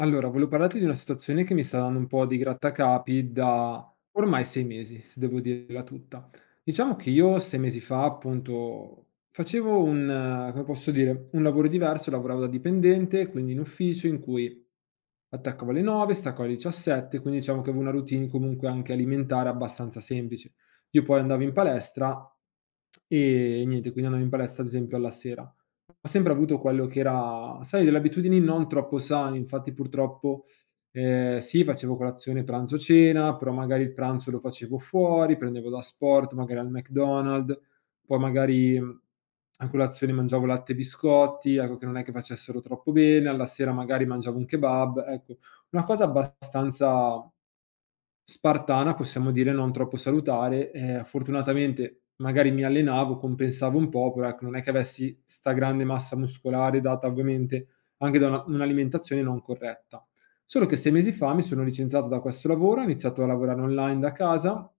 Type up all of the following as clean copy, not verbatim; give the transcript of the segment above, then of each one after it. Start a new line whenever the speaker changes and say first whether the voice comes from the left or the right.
left: Allora, volevo parlarti di una situazione che mi sta dando un po' di grattacapi da ormai 6 mesi, se devo dirla tutta. Diciamo che io 6 mesi fa, appunto, come posso dire, un lavoro diverso, lavoravo da dipendente, quindi in ufficio in cui attacco alle 9, stacco alle 17, quindi diciamo che avevo una routine comunque anche alimentare abbastanza semplice. Io poi andavo in palestra e niente, quindi andavo in palestra ad esempio alla sera. Ho sempre avuto quello che era, sai, delle abitudini non troppo sane, infatti purtroppo sì, facevo colazione, pranzo, cena, però magari il pranzo lo facevo fuori, prendevo da sport, magari al McDonald's, poi magari, a colazione mangiavo latte e biscotti, ecco, che non è che facessero troppo bene, alla sera magari mangiavo un kebab, ecco, una cosa abbastanza spartana, possiamo dire, non troppo salutare. Fortunatamente magari mi allenavo, compensavo un po', però ecco, non è che avessi 'sta grande massa muscolare data ovviamente anche da una un'alimentazione non corretta. Solo che 6 mesi fa mi sono licenziato da questo lavoro, ho iniziato a lavorare online da casa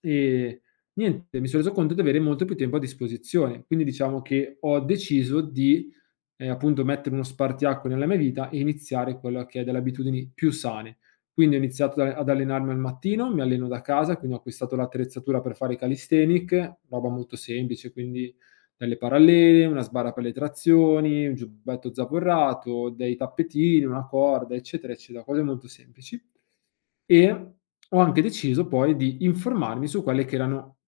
left: e niente, mi sono reso conto di avere molto più tempo a disposizione. Quindi diciamo che ho deciso di appunto mettere uno spartiacque nella mia vita e iniziare quella che è delle abitudini più sane. Quindi ho iniziato ad allenarmi al mattino, mi alleno da casa, quindi ho acquistato l'attrezzatura per fare i calisthenic, roba molto semplice, quindi delle parallele, una sbarra per le trazioni, un giubbetto zavorrato, dei tappetini, una corda, eccetera, eccetera, cose molto semplici. E ho anche deciso poi di informarmi su quelle che erano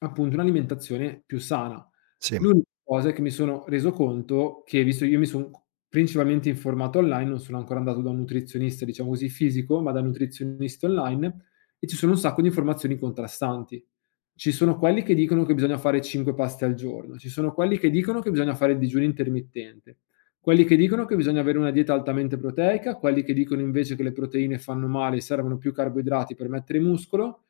left: appunto un'alimentazione più sana.
right: Sì.
left: L'unica cosa è che mi sono reso conto che visto io mi son c principalmente informato online, non sono ancora andato da un nutrizionista, diciamo così, fisico, ma da nutrizionisti online, e ci sono un sacco di informazioni contrastanti. Ci sono quelli che dicono che bisogna fare 5 paste al giorno, ci sono quelli che dicono che bisogna fare il digiuno intermittente, quelli che dicono che bisogna avere una dieta altamente proteica, quelli che dicono invece che le proteine fanno male e servono più carboidrati per mettere muscolo,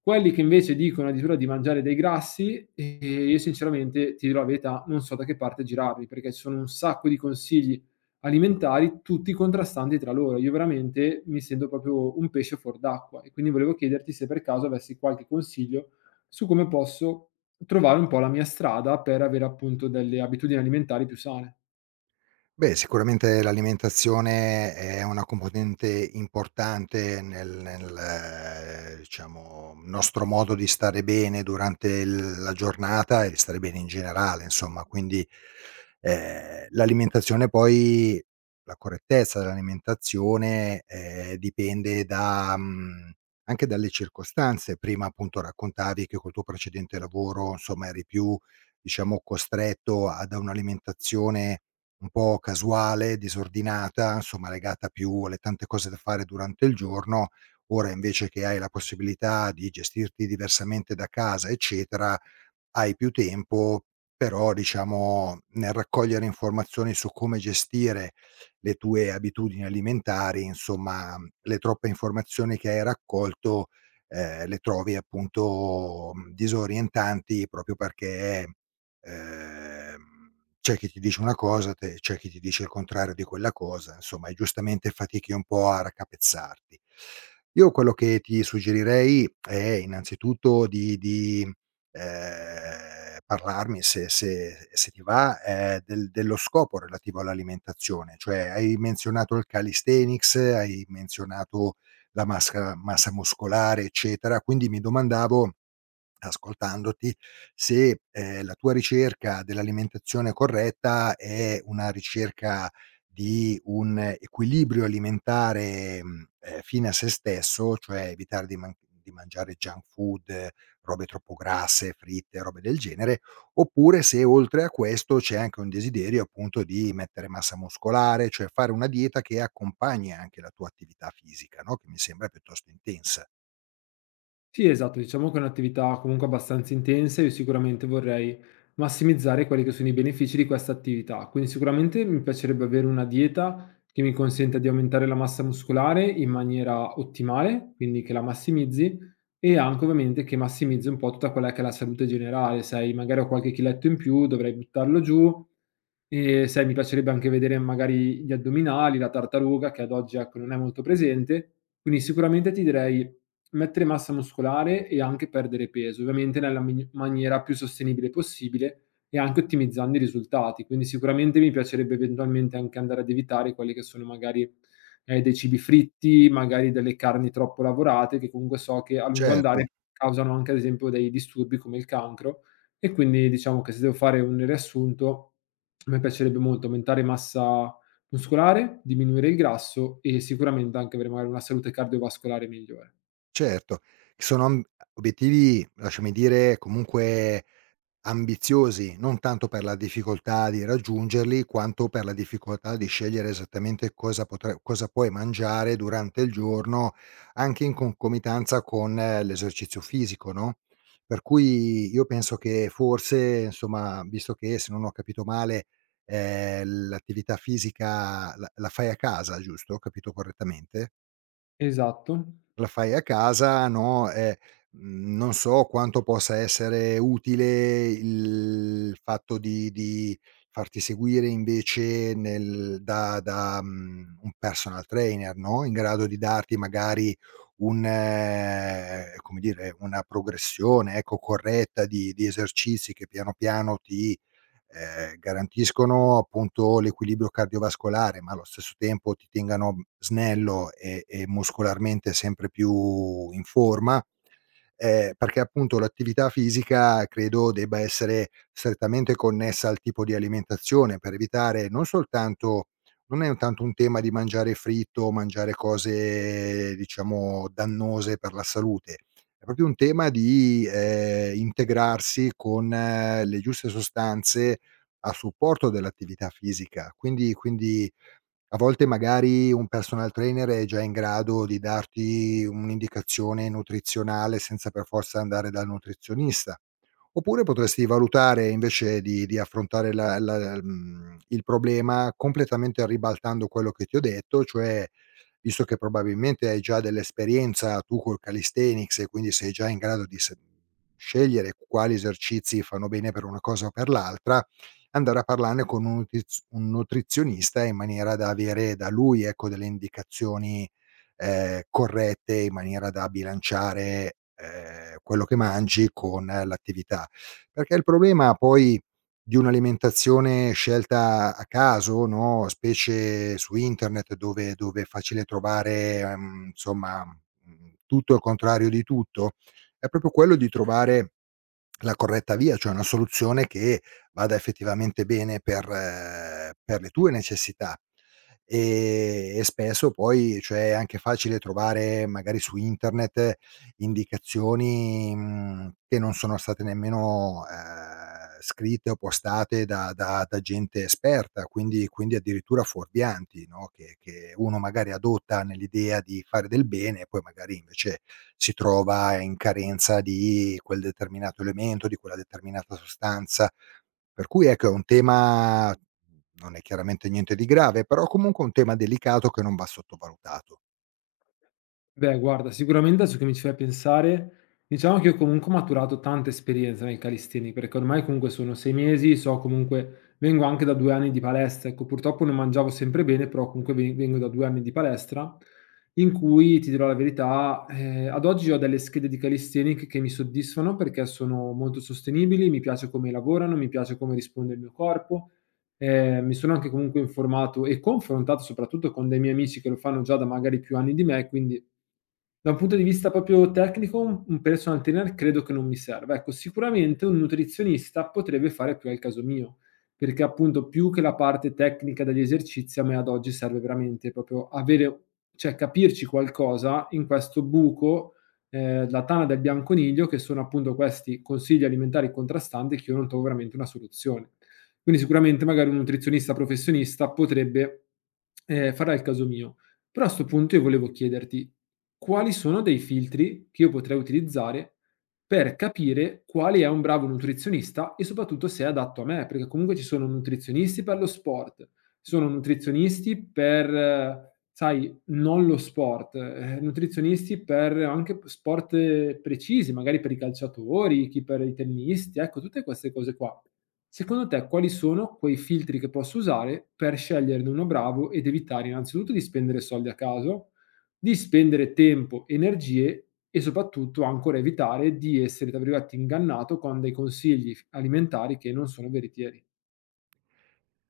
left: quelli che invece dicono addirittura di mangiare dei grassi, io sinceramente, ti dirò la verità, non so da che parte girarmi, perché ci sono un sacco di consigli alimentari, tutti contrastanti tra loro. Io veramente mi sento proprio un pesce fuor d'acqua e quindi volevo chiederti se per caso avessi qualche consiglio su come posso trovare un po' la mia strada per avere appunto delle abitudini alimentari più sane.
right: Beh, sicuramente l'alimentazione è una componente importante nel nostro modo di stare bene durante il la giornata e di stare bene in generale insomma, quindi, l'alimentazione poi la correttezza dell'alimentazione, dipende da anche dalle circostanze. Prima appunto raccontavi che col tuo precedente lavoro, insomma, eri più, diciamo, costretto ad un'alimentazione un po' casuale, disordinata, insomma legata più alle tante cose da fare durante il giorno. Ora invece che hai la possibilità di gestirti diversamente da casa, eccetera, hai più tempo, però diciamo nel raccogliere informazioni su come gestire le tue abitudini alimentari, insomma, le troppe informazioni che hai raccolto, le trovi appunto, disorientanti proprio perché, ehm, c'è chi ti dice una cosa, te c'è chi ti dice il contrario di quella cosa, insomma, e giustamente fatichi un po' a raccapezzarti. Io quello che ti suggerirei è innanzitutto di parlarmi se ti va, del dello scopo relativo all'alimentazione. Cioè, hai menzionato il calisthenics, hai menzionato la masca massa muscolare, eccetera, quindi mi domandavo, ascoltandoti, se, la tua ricerca dell'alimentazione corretta è una ricerca di un equilibrio alimentare, fine a se stesso, cioè evitare di man di mangiare junk food, robe troppo grasse, fritte, robe del genere, oppure se oltre a questo c'è anche un desiderio appunto di mettere massa muscolare, cioè fare una dieta che accompagni anche la tua attività fisica, no, che mi sembra piuttosto intensa.
left: Sì, esatto, diciamo che è un'attività comunque abbastanza intensa, io sicuramente vorrei massimizzare quelli che sono i benefici di questa attività. Quindi sicuramente mi piacerebbe avere una dieta che mi consenta di aumentare la massa muscolare in maniera ottimale, quindi che la massimizzi e anche ovviamente che massimizzi un po' tutta quella che è la salute generale, sai, magari ho qualche chiletto in più, dovrei buttarlo giù e sai, mi piacerebbe anche vedere magari gli addominali, la tartaruga che ad oggi ecco non è molto presente. Quindi sicuramente ti direi mettere massa muscolare e anche perdere peso, ovviamente nella mini maniera più sostenibile possibile e anche ottimizzando i risultati. Quindi sicuramente mi piacerebbe eventualmente anche andare ad evitare quelli che sono magari, dei cibi fritti, magari delle carni troppo lavorate, che comunque so che a lungo
right: Certo,
left: andare causano anche ad esempio dei disturbi come il cancro. E quindi diciamo che se devo fare un riassunto, a me piacerebbe molto aumentare massa muscolare, diminuire il grasso e sicuramente anche avere magari una salute cardiovascolare migliore.
right: certo. Sono amb obiettivi, lasciami dire, comunque ambiziosi, non tanto per la difficoltà di raggiungerli, quanto per la difficoltà di scegliere esattamente cosa potre cosa puoi mangiare durante il giorno, anche in concomitanza con l'esercizio fisico, no, per cui io penso che forse, insomma, visto che se non ho capito male, l'attività fisica la fai a casa, giusto? Ho capito correttamente?
left: Esatto.
right: La fai a casa, no, non so quanto possa essere utile il fatto di farti seguire invece nel da da, mhmm, un personal trainer, no, in grado di darti magari un come dire, una progressione, ecco, corretta di esercizi che piano piano ti garantiscono appunto l'equilibrio cardiovascolare, ma allo stesso tempo ti tengano snello e muscolarmente sempre più in forma, perché appunto l'attività fisica credo debba essere strettamente connessa al tipo di alimentazione per evitare non soltanto non è un tanto un tema di mangiare fritto o mangiare cose diciamo dannose per la salute, è proprio un tema di, integrarsi con le giuste sostanze a supporto dell'attività fisica. Quindi a volte magari un personal trainer è già in grado di darti un'indicazione nutrizionale senza per forza andare dal nutrizionista. Oppure potresti valutare invece di affrontare la la mhmm, il problema completamente ribaltando quello che ti ho detto, cioè visto che probabilmente hai già dell'esperienza tu col calisthenics e quindi sei già in grado di se scegliere quali esercizi fanno bene per una cosa o per l'altra, andare a parlarne con un nutiz un nutrizionista in maniera da avere da lui, ecco, delle indicazioni, corrette in maniera da bilanciare, quello che mangi con l'attività. Perché il problema poi di un'alimentazione scelta a caso, no, specie su internet dove è facile trovare, insomma, tutto e il contrario di tutto, è proprio quello di trovare la corretta via, cioè una soluzione che vada effettivamente bene per le tue necessità. E spesso poi, cioè, è anche facile trovare magari su internet indicazioni, che non sono state nemmeno, scritte o postate da da gente esperta, quindi addirittura fuorvianti, no, che uno magari adotta nell'idea di fare del bene e poi magari invece si trova in carenza di quel determinato elemento, di quella determinata sostanza. Per cui ecco, è un tema, non è chiaramente niente di grave, però comunque un tema delicato che non va sottovalutato.
left: Beh, guarda, sicuramente adesso che mi ci fai pensare, diciamo che ho comunque ho maturato tanta esperienza nel calisthenics, perché ormai comunque sono 6 mesi, so comunque vengo anche da 2 anni di palestra, ecco, purtroppo non mangiavo sempre bene, però comunque ve vengo da 2 anni di palestra, in cui, ti dirò la verità, ad oggi ho delle schede di calisthenics che mi soddisfano perché sono molto sostenibili, mi piace come lavorano, mi piace come risponde il mio corpo, mi sono anche comunque informato e confrontato soprattutto con dei miei amici che lo fanno già da magari più anni di me, quindi da un punto di vista proprio tecnico, un personal trainer credo che non mi serva. Ecco, sicuramente un nutrizionista potrebbe fare più al caso mio, perché appunto più che la parte tecnica degli esercizi, a me ad oggi serve veramente proprio avere cioè capirci qualcosa in questo buco, la tana del bianconiglio che sono appunto questi consigli alimentari contrastanti che io non trovo veramente una soluzione. Quindi sicuramente magari un nutrizionista professionista potrebbe fare al caso mio. Però a 'sto punto io volevo chiederti quali sono dei filtri che io potrei utilizzare per capire quale è un bravo nutrizionista e soprattutto se è adatto a me, perché comunque ci sono nutrizionisti per lo sport, ci sono nutrizionisti per, sai, non lo sport, nutrizionisti per anche sport precisi, magari per i calciatori, chi per i tennisti, ecco, tutte queste cose qua. Secondo te quali sono quei filtri che posso usare per sceglierne uno bravo ed evitare innanzitutto di spendere soldi a caso? Di spendere tempo, energie e soprattutto ancora evitare di essere, tra virgolette, "ingannato" con dei consigli f alimentari che non sono veritieri.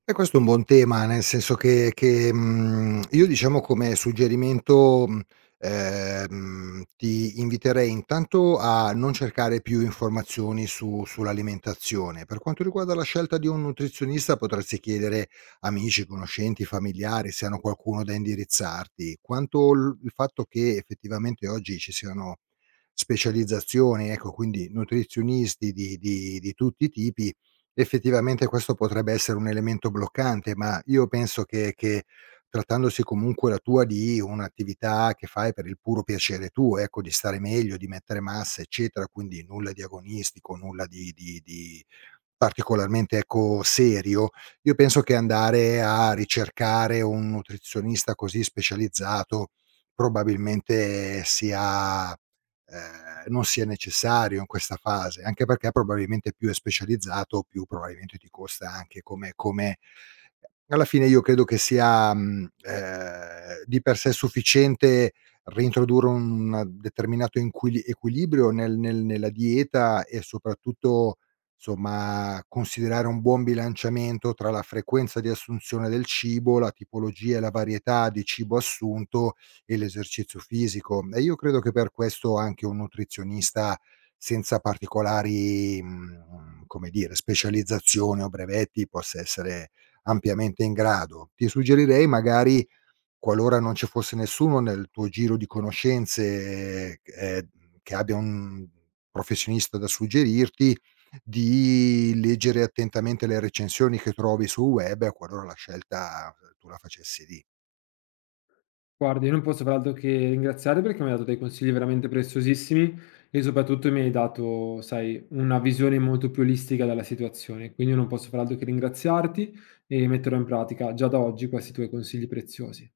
right: E questo è un buon tema, nel senso che io diciamo come suggerimento, ti inviterei intanto a non cercare più informazioni su sull'alimentazione. Per quanto riguarda la scelta di un nutrizionista potresti chiedere amici, conoscenti, familiari, se hanno qualcuno da indirizzarti. Quanto l il fatto che effettivamente oggi ci siano specializzazioni, ecco, quindi nutrizionisti di tutti i tipi. Effettivamente questo potrebbe essere un elemento bloccante, ma io penso che trattandosi comunque la tua di un'attività che fai per il puro piacere tuo, ecco, di stare meglio, di mettere massa, eccetera, quindi nulla di agonistico, nulla di particolarmente, ecco, serio, io penso che andare a ricercare un nutrizionista così specializzato probabilmente sia non sia necessario in questa fase, anche perché probabilmente più è specializzato, più probabilmente ti costa anche come alla fine io credo che sia, di per sé sufficiente reintrodurre un determinato inquili equilibrio nel nel nella dieta e soprattutto insomma, considerare un buon bilanciamento tra la frequenza di assunzione del cibo, la tipologia e la varietà di cibo assunto e l'esercizio fisico. E io credo che per questo anche un nutrizionista senza particolari, come dire, specializzazioni o brevetti possa essere ampiamente in grado. Ti suggerirei magari, qualora non ci fosse nessuno nel tuo giro di conoscenze, che abbia un professionista da suggerirti, di leggere attentamente le recensioni che trovi sul web, qualora la scelta tu la facessi lì.
left: Guarda, io non posso far altro che ringraziare perché mi hai dato dei consigli veramente preziosissimi e soprattutto mi hai dato, sai, una visione molto più olistica della situazione. Quindi io non posso far altro che ringraziarti e metterò in pratica già da oggi questi tuoi consigli preziosi.